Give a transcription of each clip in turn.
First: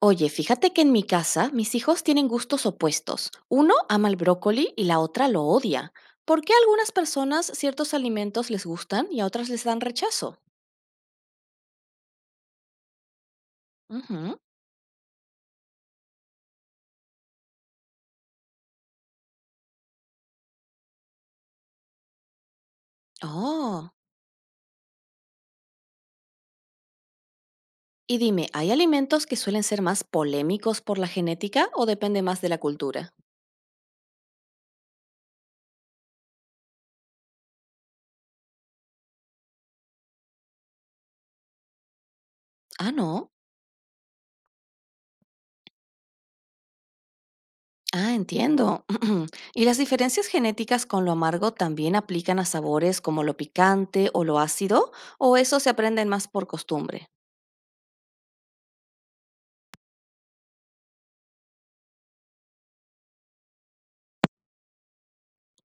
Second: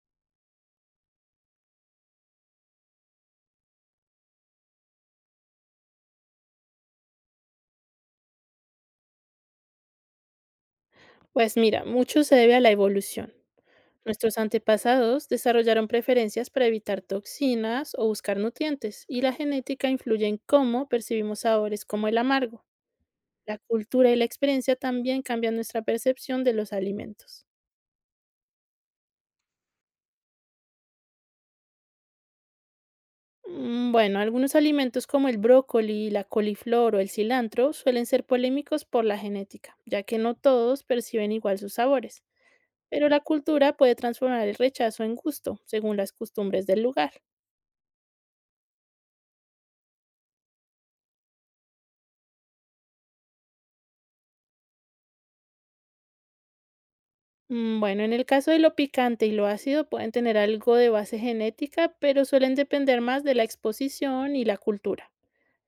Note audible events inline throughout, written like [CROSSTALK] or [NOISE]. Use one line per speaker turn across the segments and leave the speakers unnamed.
Oye, fíjate que en mi casa mis hijos tienen gustos opuestos. Uno ama el brócoli y la otra lo odia. ¿Por qué a algunas personas ciertos alimentos les gustan y a otras les dan rechazo?
Pues mira, mucho se debe a la evolución. Nuestros
Ujú.
antepasados desarrollaron preferencias para evitar toxinas o buscar nutrientes, y la genética influye en cómo percibimos sabores como el amargo. La
Oh.
cultura y la experiencia también cambian nuestra percepción de los alimentos.
Y dime, ¿hay alimentos que suelen ser más polémicos por la genética o depende más de la cultura?
Bueno, algunos alimentos como el brócoli, la coliflor o el cilantro suelen ser polémicos por la genética, ya que no todos perciben igual sus sabores,
Ah,
pero la
no.
cultura puede transformar el rechazo en gusto, según las costumbres del lugar.
Ah, entiendo. [CLEARS THROAT] ¿Y las diferencias genéticas con lo amargo también aplican a sabores como lo picante o lo ácido? ¿O eso se aprenden más por costumbre?
Bueno, en el caso de lo picante y lo ácido pueden tener algo de base genética, pero suelen depender más de la exposición y la cultura.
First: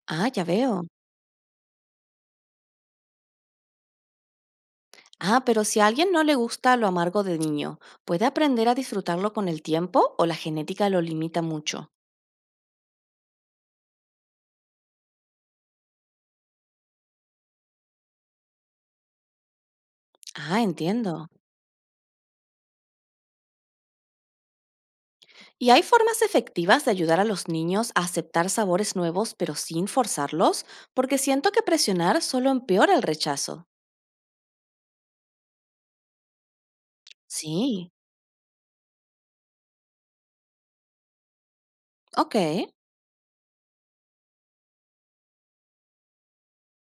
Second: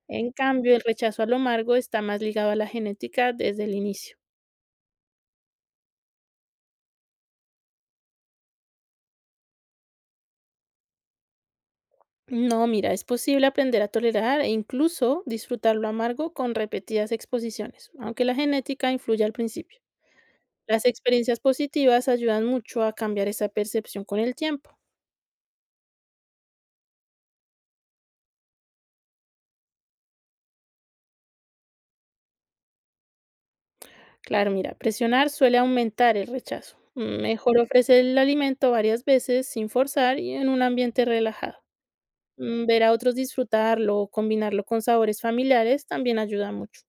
Ah,
En
ya
cambio, el
veo.
rechazo a lo amargo está más ligado a la genética desde el inicio.
Ah, pero si a alguien no le gusta lo amargo de niño, ¿puede aprender a disfrutarlo con el tiempo o la genética lo limita mucho?
No, mira, es posible aprender a tolerar e incluso disfrutar lo amargo con repetidas exposiciones, aunque la genética influye al principio.
Ah,
Las
entiendo.
experiencias positivas ayudan mucho a cambiar esa percepción con el tiempo.
¿Y hay formas efectivas de ayudar a los niños a aceptar sabores nuevos pero sin forzarlos? Porque siento que presionar solo empeora el rechazo.
Claro, mira, presionar suele aumentar el rechazo. Mejor
Sí,
ofrecer el alimento varias veces sin forzar y en un ambiente relajado.
ok.
Ver a otros disfrutarlo o combinarlo con sabores familiares también ayuda mucho.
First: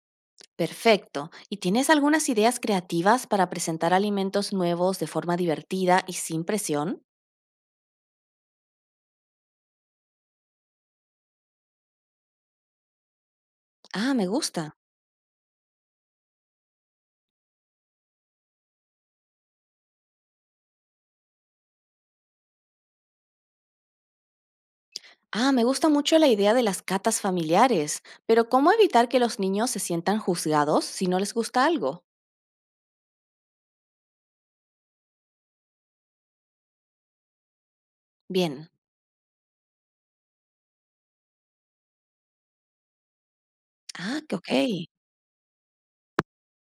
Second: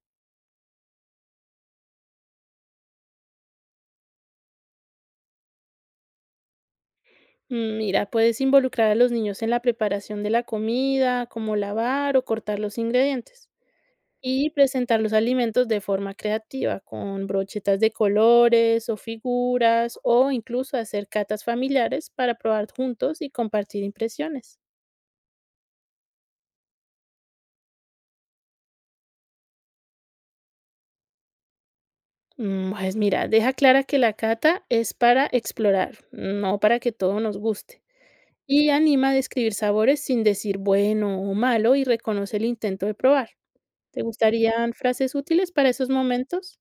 Perfecto. ¿Y tienes algunas ideas creativas para presentar alimentos nuevos de forma divertida y sin presión?
Mira, puedes involucrar a los niños en la preparación de la comida, como lavar o cortar los ingredientes.
Ah, me
Y
gusta.
presentar los alimentos de forma creativa, con brochetas de colores o figuras, o incluso hacer catas familiares para probar juntos y compartir impresiones.
Ah, me gusta mucho la idea de las catas familiares, pero ¿cómo evitar que los niños se sientan juzgados si no les gusta algo?
Pues mira, deja clara que la cata es para explorar, no para que todo nos guste.
Bien.
Y anima a describir sabores sin decir bueno o malo y reconoce el intento de probar. ¿Te
Ah, que ok.
gustarían frases útiles para esos momentos?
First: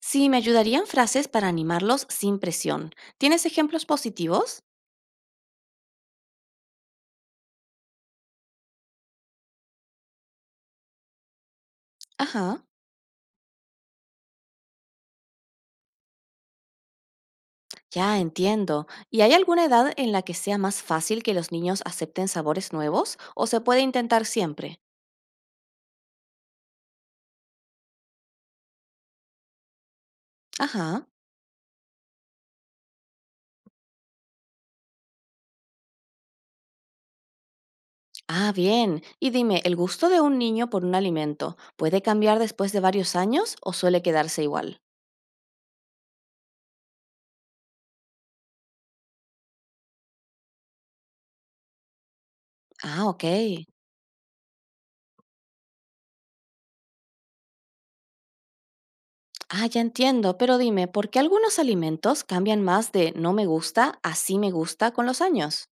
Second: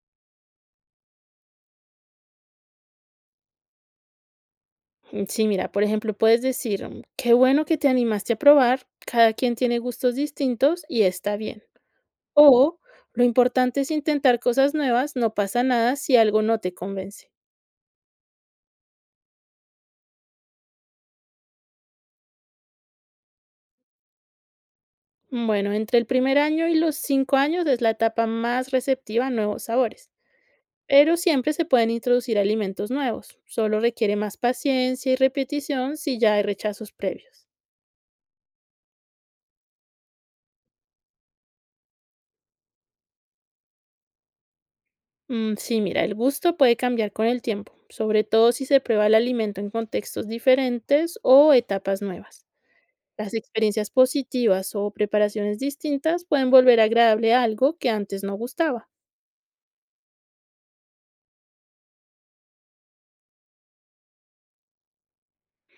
Sí, me ayudarían frases para animarlos sin presión. ¿Tienes ejemplos positivos?
Sí, mira, por ejemplo, puedes decir, qué bueno que te animaste a probar, cada quien tiene gustos distintos y está bien.
Ajá.
O, lo importante es intentar cosas nuevas, no pasa nada si algo no te convence.
Ya entiendo. ¿Y hay alguna edad en la que sea más fácil que los niños acepten sabores nuevos o se puede intentar siempre?
Bueno, entre el primer año y los 5 años es la etapa más receptiva a nuevos sabores,
Ajá.
pero siempre se pueden introducir alimentos nuevos. Solo requiere más paciencia y repetición si ya hay rechazos previos.
Ah, bien. Y dime, ¿el gusto de un niño por un alimento puede cambiar después de varios años o suele quedarse igual?
Sí, mira, el gusto puede cambiar con el tiempo, sobre todo si se prueba el alimento en contextos diferentes o etapas nuevas.
Ah, ok.
Las experiencias positivas o preparaciones distintas pueden volver agradable a algo que antes no gustaba.
Ah, ya entiendo, pero dime, ¿por qué algunos alimentos cambian más de no me gusta a sí me gusta con los años?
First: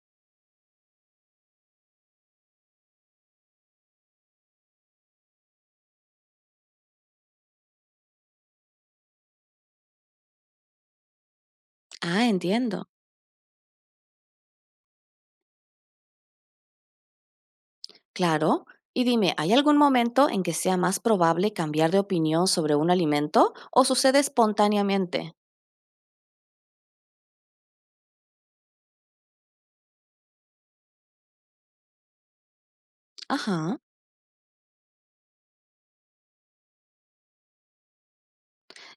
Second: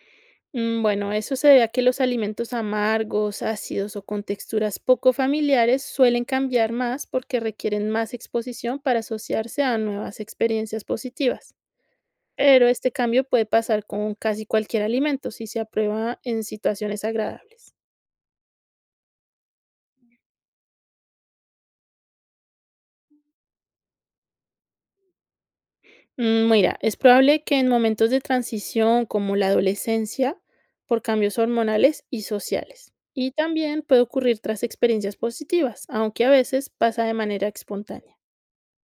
Bueno, eso se debe a que los alimentos amargos, ácidos o con texturas poco familiares suelen cambiar más porque requieren más exposición para asociarse a nuevas experiencias positivas.
Ah,
Pero
entiendo.
este cambio puede pasar con casi cualquier alimento si se aprueba en situaciones agradables.
Claro. Y dime, ¿hay algún momento en que sea más probable cambiar de opinión sobre un alimento o sucede espontáneamente?
Mira, es probable que en momentos de transición como la adolescencia, por cambios hormonales y sociales. Y
Ajá.
también puede ocurrir tras experiencias positivas, aunque a veces pasa de manera espontánea.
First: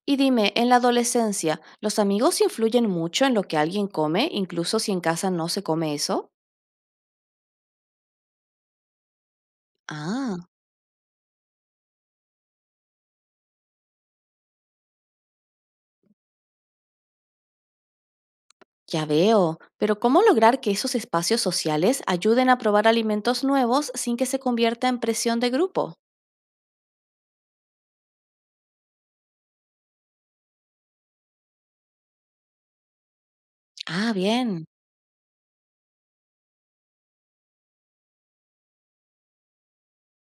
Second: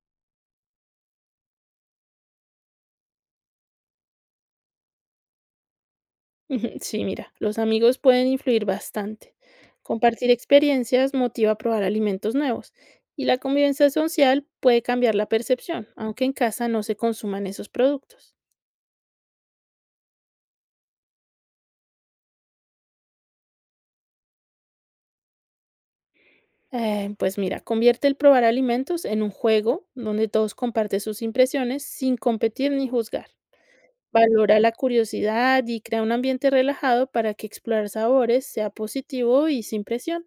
Y dime, en la adolescencia, ¿los amigos influyen mucho en lo que alguien come, incluso si en casa no se come eso?
Ujú, sí, mira, los amigos pueden influir bastante. Compartir
Ah.
experiencias motiva a probar alimentos nuevos y la convivencia social puede cambiar la percepción, aunque en casa no se consuman esos productos.
Ya veo, pero ¿cómo lograr que esos espacios sociales ayuden a probar alimentos nuevos sin que se convierta en presión de grupo?
Pues mira, convierte el probar alimentos en un juego donde todos comparten sus impresiones sin competir ni juzgar.
Ah,
Valora
bien,
la curiosidad y crea un ambiente relajado para que explorar sabores sea positivo y sin presión.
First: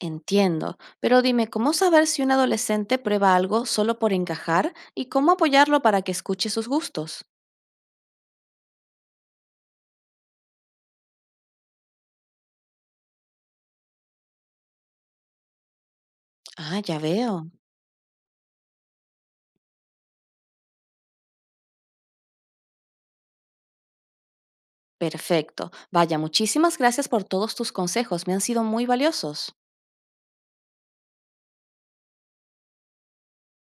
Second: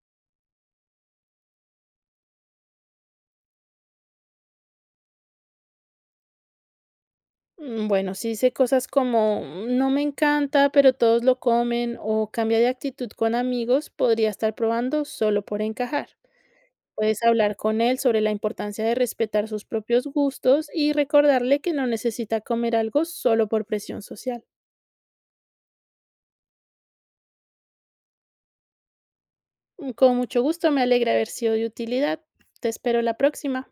entiendo. Pero dime, ¿cómo saber si un adolescente prueba algo solo por encajar y cómo apoyarlo para que escuche sus gustos?
Bueno, sí hice cosas como no me encanta", pero todos lo comen o cambia de actitud con amigos, podría estar probando solo por encajar.
Ah, ya
Puedes
veo.
hablar con él sobre la importancia de respetar sus propios gustos y recordarle que no necesita comer algo solo por presión social.
Perfecto. Vaya, muchísimas gracias por todos tus consejos, me han sido muy valiosos.
Con mucho gusto, me alegra haber sido de utilidad. Te espero la próxima.